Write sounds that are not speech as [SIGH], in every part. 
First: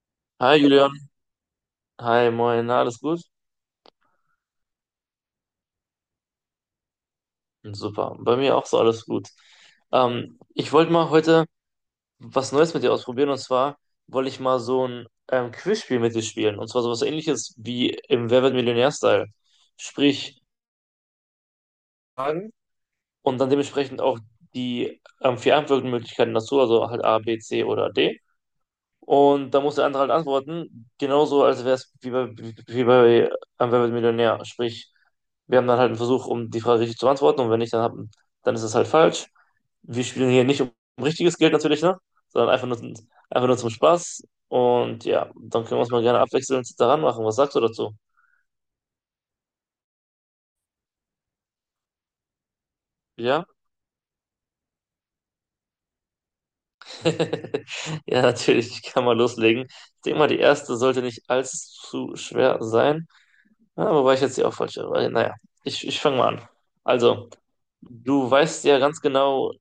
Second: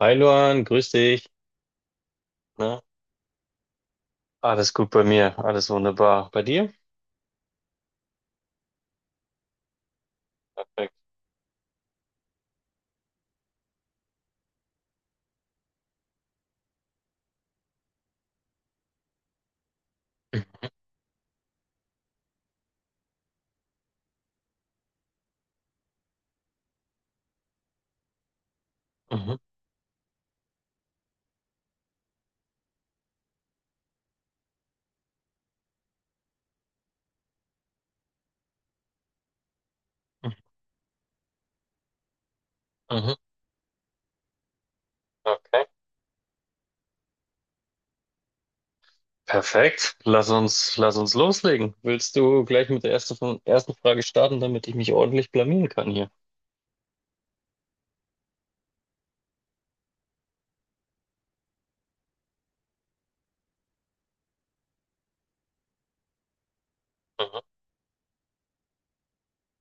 Hi Hi Luan, grüß Julian, dich. hi moin, na, Na? alles gut? Alles gut bei mir, alles wunderbar. Bei dir? Super, bei mir auch so alles gut. Ich wollte Perfekt. mal heute was Neues mit dir ausprobieren, und zwar wollte ich mal so ein Quizspiel mit dir spielen, und zwar sowas Ähnliches wie im Wer wird Millionär-Style. Sprich, Fragen, und dann dementsprechend auch die vier Antwortmöglichkeiten dazu, also halt A, B, C oder D. Mhm. Und da muss der andere halt antworten, genauso als wäre es wie bei Wer wird Millionär. Sprich, wir haben dann halt einen Versuch, um die Frage richtig zu beantworten, und wenn nicht, dann ist es halt falsch. Wir spielen hier nicht um richtiges Geld natürlich, ne? Sondern einfach nur, Mhm. einfach nur zum Spaß. Und ja, dann Okay. können wir uns mal gerne abwechselnd daran machen. Was sagst du dazu? Perfekt. Lass uns loslegen. Willst du gleich mit der ersten, von, Ja? ersten Frage starten, damit ich mich ordentlich blamieren kann hier? [LAUGHS] Ja, natürlich, ich kann mal loslegen. Ich denke mal, die erste sollte nicht allzu schwer sein. Ja, aber war ich jetzt hier auch falsch. Aber naja, ich fange mal an. Also, Mhm. du weißt ja ganz genau,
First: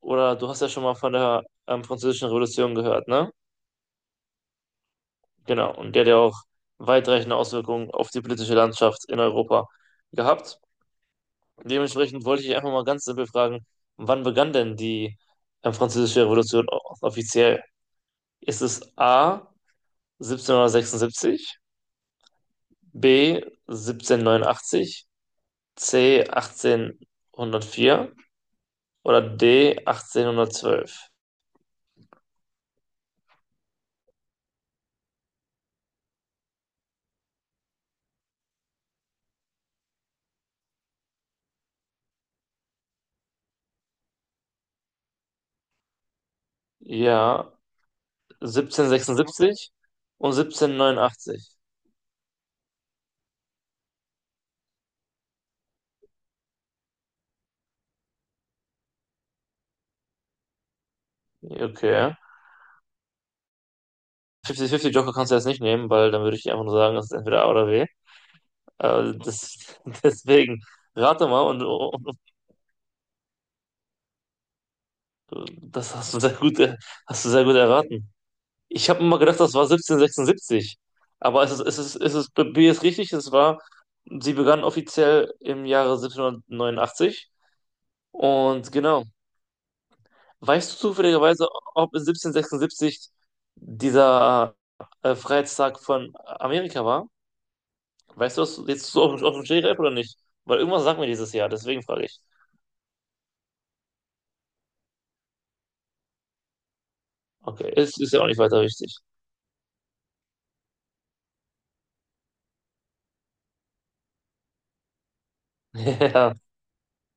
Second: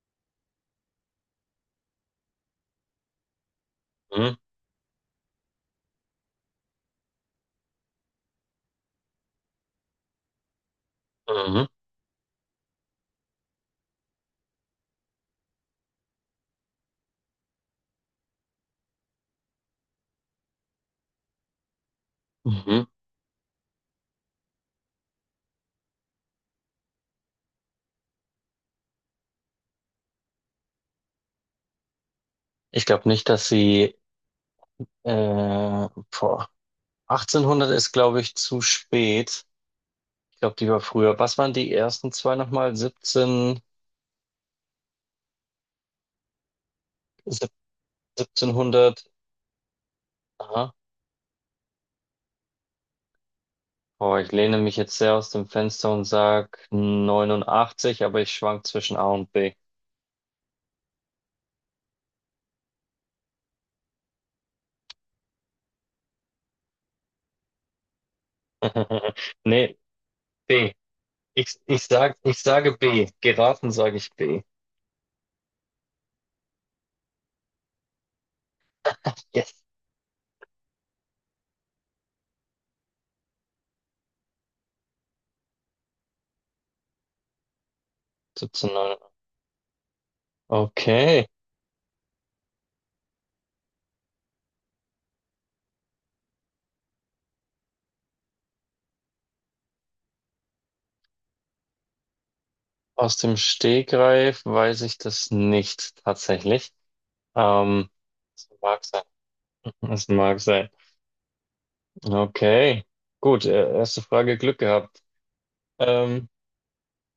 oder du hast ja schon mal von der Französischen Revolution gehört, ne? Mhm. Genau. Und der hat ja auch weitreichende Auswirkungen auf die politische Landschaft in Europa gehabt. Mhm. Dementsprechend wollte ich einfach mal ganz simpel fragen, wann begann denn die Französische Revolution offiziell? Ist es A 1776, Mhm. B 1789, C 1804 oder D, 1812? Ich glaube nicht, dass sie äh, boah. 1800 ist, glaube ich, zu spät. Ich glaube, die war früher. Was waren die ersten zwei nochmal? 17, sieb- Ja, 1700. 1776 und 1789. Boah, ich lehne mich jetzt sehr aus dem Fenster und sag 89, aber ich schwank zwischen A und B. Okay. 50-50 Joker kannst du jetzt nicht nehmen, weil dann würde ich dir einfach nur sagen, das ist entweder A oder B. Äh, [LAUGHS] das, Nee, [LAUGHS] Deswegen B. rate mal, Ich, und, ich und, sag, und ich sage B. Geraten sage ich B. das hast du sehr gut, hast du sehr gut erraten. Ich habe immer gedacht, Yes. das war 1776. Aber es ist, B ist richtig, sie begann offiziell im Jahre 1789. Und 17, 9. genau. Weißt du Okay. zufälligerweise, ob in 1776 dieser Freiheitstag von Amerika war? Weißt du das jetzt so auf dem Stegreif oder nicht? Weil irgendwas sagt mir dieses Jahr, deswegen frage ich. Aus dem Stegreif weiß ich das nicht tatsächlich. Okay, Ähm, ist ja auch nicht Es weiter mag wichtig. sein. [LAUGHS] Es mag sein. Okay. Gut, erste Frage Glück gehabt. [LAUGHS] Ähm, Ja,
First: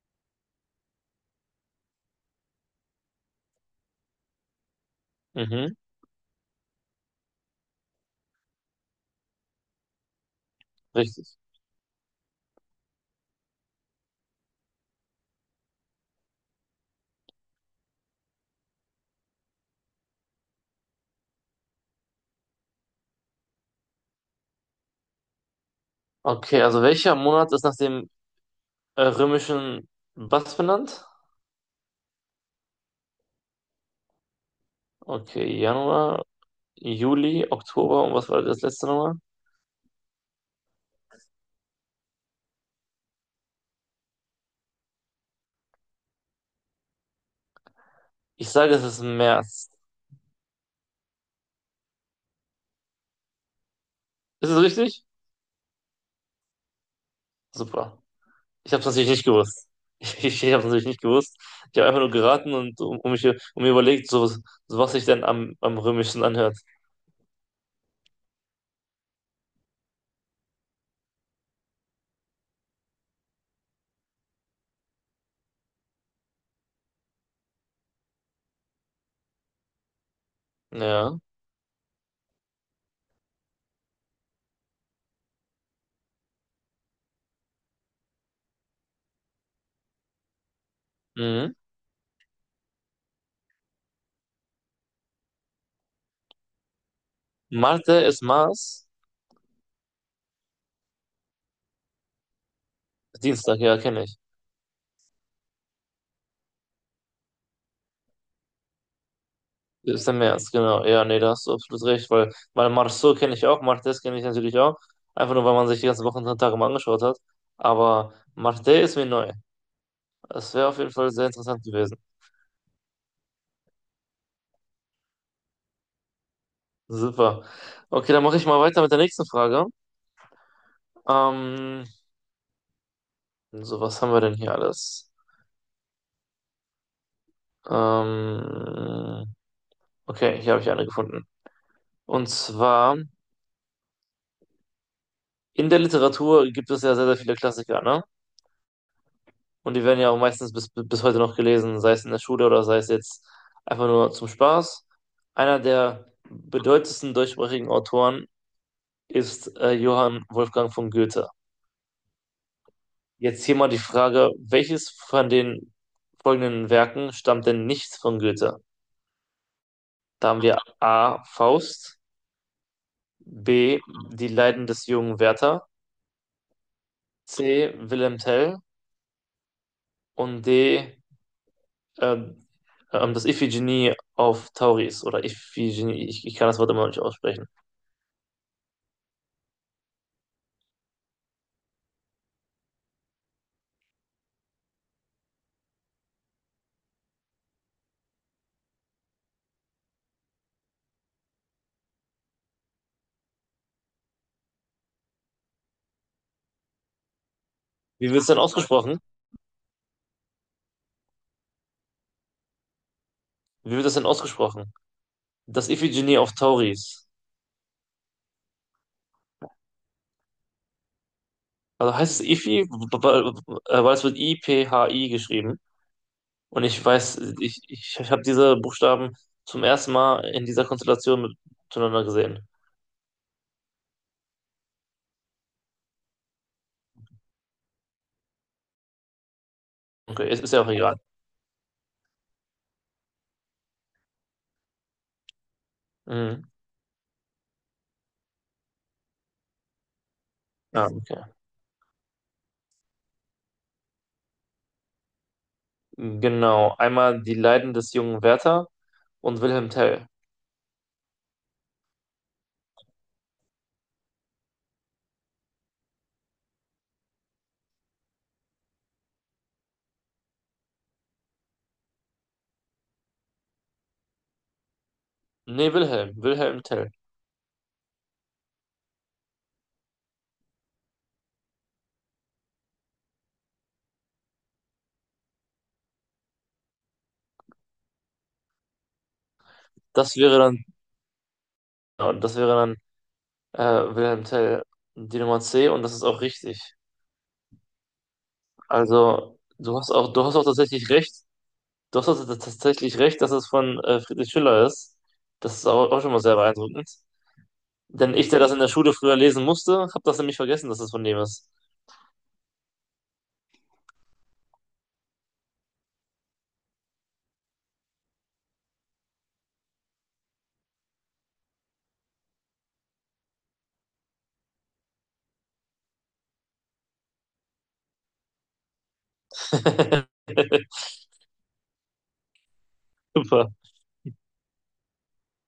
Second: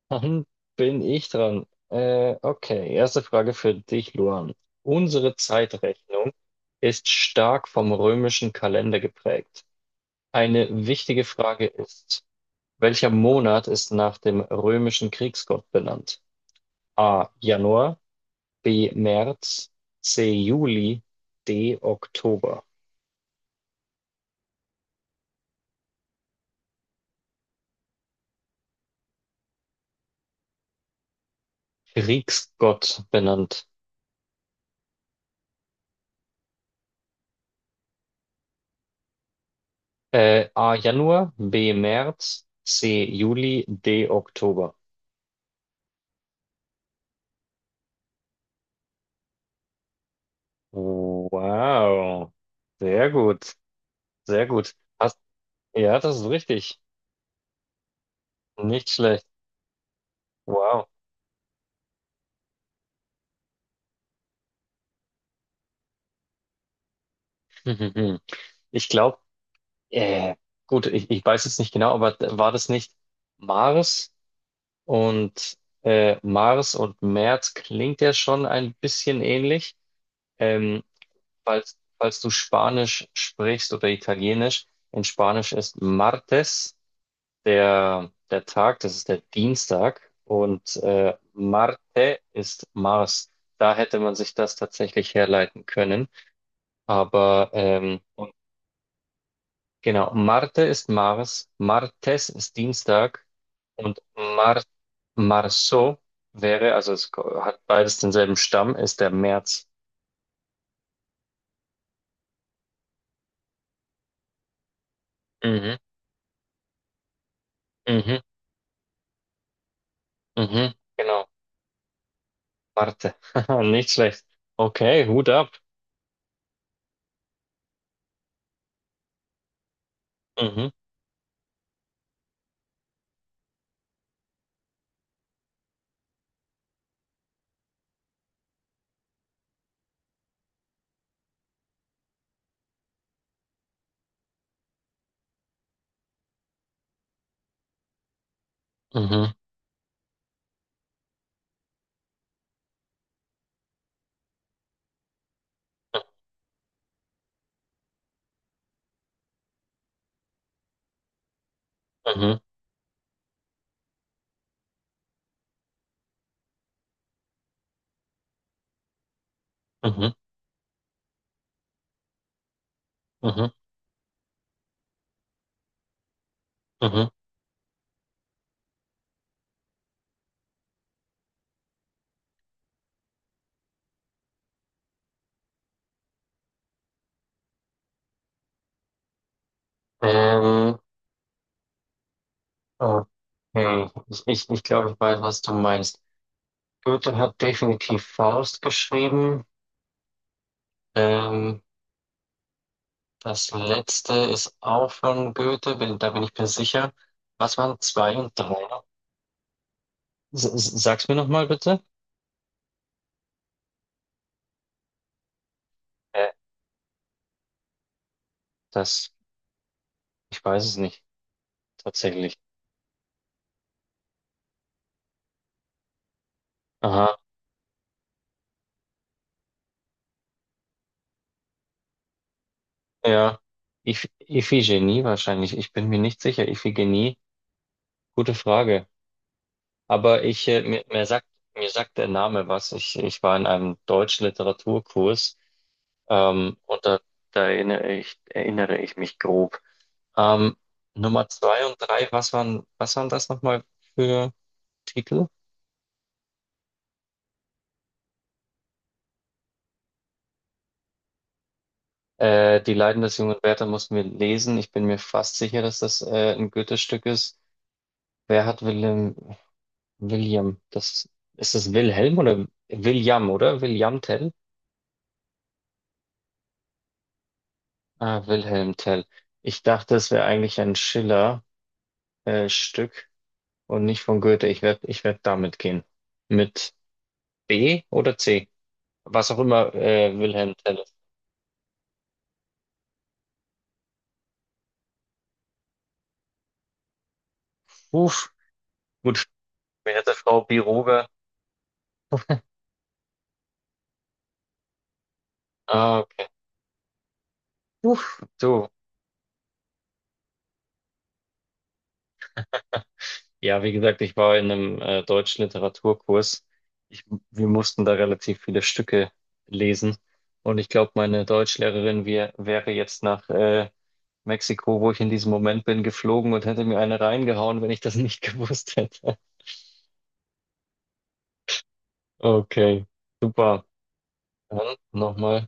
Dann bin ich dran. Okay, erste Frage für dich, Luan. Unsere mhm, Zeitrechnung ist stark vom römischen Kalender geprägt. Eine wichtige richtig. Frage ist, welcher Monat ist nach dem römischen Kriegsgott benannt? A. Januar, B. März, C. Juli, D. Oktober. Okay, also welcher Monat ist nach dem römischen was benannt? Kriegsgott benannt. Okay, Januar, Juli, Oktober und was war das letzte nochmal? A. Januar, B. März, C. Juli, D. Oktober. Ich sage, es ist März. Wow. Sehr gut. Sehr Ist es gut. richtig? Ja, das ist richtig. Super. Ich habe es Nicht natürlich nicht schlecht. gewusst. [LAUGHS] Ich habe es natürlich Wow. nicht gewusst. Ich habe einfach nur geraten und um, um mich um mir überlegt, so was sich denn am römischsten anhört. [LAUGHS] Ich glaube, äh, gut, ich weiß jetzt nicht genau, aber war das nicht Mars und Mars und März klingt ja schon ein bisschen ähnlich. Ähm, Ja. falls du Spanisch sprichst oder Italienisch, in Spanisch ist Martes. Der Tag, das ist der Dienstag und Mhm. Marte ist Mars. Da hätte man sich das tatsächlich herleiten können. Marte ist Und Mars. genau, Marte ist Mars, Martes ist Dienstag Dienstag, ja, und kenne ich. Marso wäre, also es hat beides denselben Stamm, ist der März. Ist der März, genau. Ja, nee, da hast du absolut recht, weil Marceau kenne ich auch, Martes kenne ich natürlich auch. Einfach nur, weil man Mhm. sich die ganzen Wochen und Tage mal angeschaut hat. Aber Mhm. Marte ist mir neu. Das wäre Mhm. auf jeden Fall sehr Genau, interessant gewesen. Marte. [LAUGHS] Nicht schlecht. Okay, Hut ab. Super. Okay, dann mache ich mal weiter mit der nächsten Frage. Mhm. Ähm, so, was haben wir denn hier alles? Ähm, okay, hier habe ich eine gefunden. Und zwar, in der Literatur gibt es ja sehr, sehr viele Klassiker, ne? Mhm. Und die werden ja auch meistens bis heute noch gelesen, sei es in der Schule oder sei es jetzt einfach nur zum Spaß. Einer der bedeutendsten deutschsprachigen Autoren ist Johann Wolfgang von Goethe. Mhm. Jetzt hier mal die Frage, welches von den folgenden Werken stammt denn nicht von Goethe? Mhm. Mhm. Da haben wir A. Faust, Mhm. B. Die Leiden des jungen Werther, Mhm. C. Wilhelm Tell und D. ähm, das Iphigenie auf Tauris oder Iphigenie, ich kann das Wort immer noch nicht aussprechen. Ähm, okay. Ich glaube, ich weiß, was du meinst. Goethe hat definitiv Faust geschrieben. Ähm, Das letzte ist auch von Goethe, da bin ich mir sicher. Was waren Wie zwei wird es und denn drei? ausgesprochen? Sag's mir nochmal bitte. Wie wird das denn ausgesprochen? Das Iphigenie Äh, auf Tauris. das, Ich weiß es nicht, Also heißt es tatsächlich. Iphi, weil es wird I-P-H-I geschrieben. Und ich Aha, weiß, ich habe diese Buchstaben zum ersten Mal in dieser Konstellation miteinander gesehen. ja. Iphigenie wahrscheinlich. Ich bin mir nicht sicher. Iphigenie, gute Frage. Aber Okay, ist, ist ja auch mir, egal. mir sagt, mir sagt der Name was. Ich war in einem deutschen Literaturkurs, Mhm. Und da erinnere ich mich grob. Ähm, Ja, okay. Nummer zwei und drei, was waren das nochmal für Titel? Genau. Einmal die Leiden des jungen Werther und Wilhelm Tell. Die Leiden des jungen Werther mussten wir lesen. Ich bin mir fast sicher, dass das ein Goethe-Stück ist. Wer hat Willem, William? Ist das Wilhelm oder? William Tell? Nee, Wilhelm, Wilhelm Tell. Ah, Wilhelm Tell. Ich dachte, es wäre eigentlich ein Schiller, Stück und nicht von Goethe. Ich werd damit gehen. Mit B oder C? Was auch immer, Das wäre Wilhelm dann, Tell ist. ja, das wäre dann Wilhelm Tell, die Nummer C, und das ist auch richtig. Uff, gut, Also, mir hätte du hast Frau auch tatsächlich Biroger. recht, du hast auch tatsächlich recht, dass es von Friedrich Schiller ist. Das ist auch, Ah, auch schon mal okay. sehr beeindruckend. Denn Uff, ich, der das in der so. Schule früher lesen musste, habe das nämlich vergessen, dass es von dem ist. Ja, wie gesagt, ich war in einem deutschen Literaturkurs. Ich, wir mussten da relativ viele Stücke lesen. Und ich glaube, meine Deutschlehrerin wäre jetzt nach Mexiko, wo ich in diesem Moment bin, geflogen und hätte mir eine reingehauen, wenn ich das nicht [LAUGHS] gewusst hätte. [LAUGHS] Okay, Super. super. Dann nochmal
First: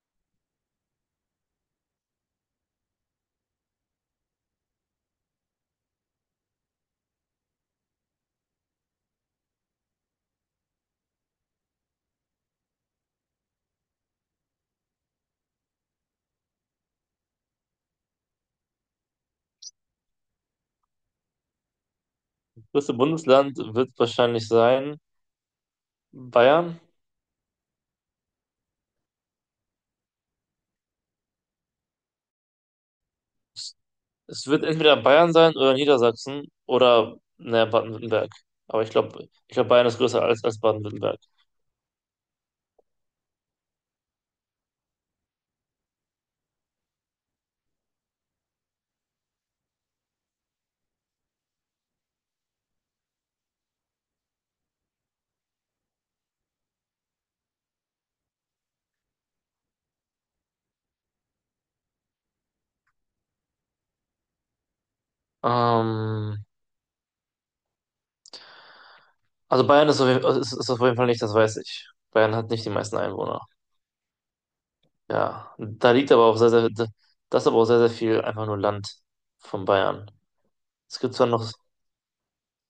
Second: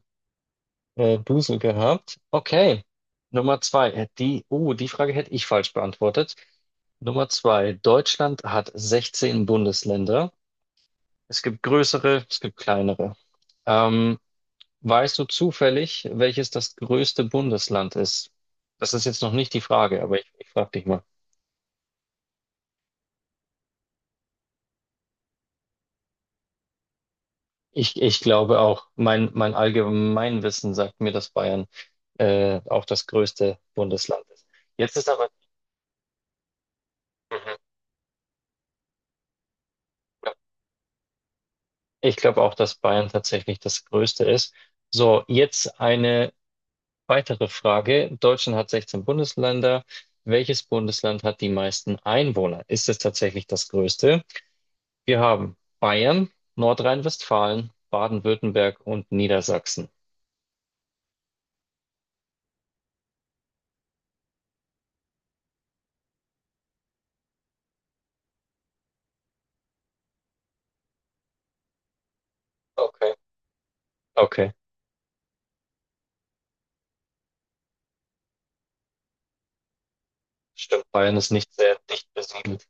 Busen gehabt. Okay. Nummer zwei. Die Frage hätte ich falsch beantwortet. Nummer zwei. Deutschland hat 16 Bundesländer. Es gibt größere, es gibt kleinere. Ähm, weißt du zufällig, welches das größte Bundesland ist? Das ist jetzt noch nicht die Frage, aber ich frage dich mal. Das größte Bundesland wird wahrscheinlich sein Bayern. Ich glaube auch, mein Allgemeinwissen sagt mir, dass Bayern auch das größte Bundesland ist. Es wird Jetzt entweder ist aber. Bayern sein oder Niedersachsen oder Mhm. ne, Baden-Württemberg. Aber ich glaube, Bayern ist größer als Baden-Württemberg. Ich glaube auch, dass Bayern tatsächlich das Größte ist. So, jetzt eine weitere Frage. Deutschland hat 16 Bundesländer. Welches Bundesland hat die meisten Einwohner? Ist es tatsächlich das Größte? Wir haben Bayern, Nordrhein-Westfalen, Baden-Württemberg und Niedersachsen. Ähm, also Bayern ist auf jeden Fall nicht, das weiß ich. Bayern hat nicht die meisten Okay. Einwohner. Okay, Ja, da liegt aber auch sehr, sehr, das ist aber auch sehr, sehr viel einfach nur Land von Bayern. stimmt. Es gibt Bayern zwar ist noch, nicht sehr dicht besiedelt.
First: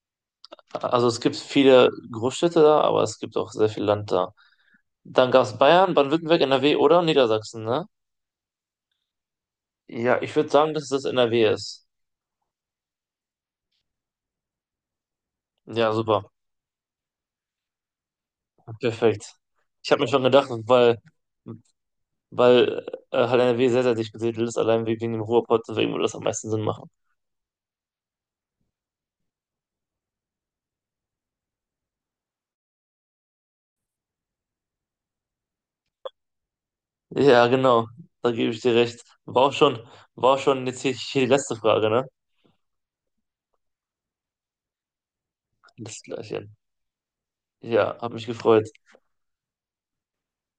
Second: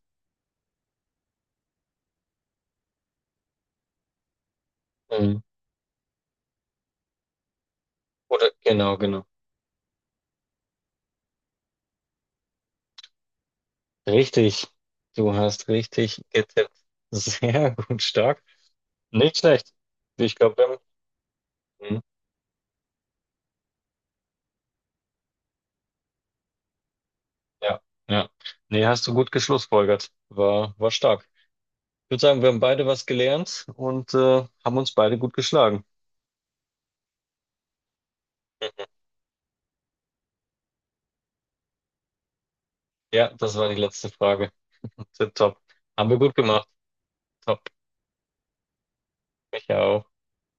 also es gibt viele Großstädte da, aber es gibt auch sehr viel Land da. Dann Mhm. gab es Bayern, Baden-Württemberg, NRW oder Niedersachsen, ne? Oder genau, genau. Ja, ich würde sagen, dass das NRW ist. Richtig. Du hast Ja, richtig super. getippt. [LAUGHS] Sehr gut, stark. Perfekt. Nicht schlecht. Ich habe mir schon Ich gedacht, glaube, wir haben. weil, Mhm. weil äh, halt NRW sehr, sehr dicht besiedelt ist, allein wegen dem Ruhrpott, deswegen würde das am meisten Sinn machen. Ja, ja. Nee, hast du gut geschlussfolgert. War stark. Ich würde sagen, wir haben beide was gelernt und haben uns beide gut geschlagen. Ja, genau, da gebe ich dir recht. War auch schon jetzt hier die letzte Frage, ne? Ja, das war die letzte Frage. Tipptopp. Das Haben wir gut Gleiche. gemacht. Top. Ja, hat mich gefreut. Ich auch.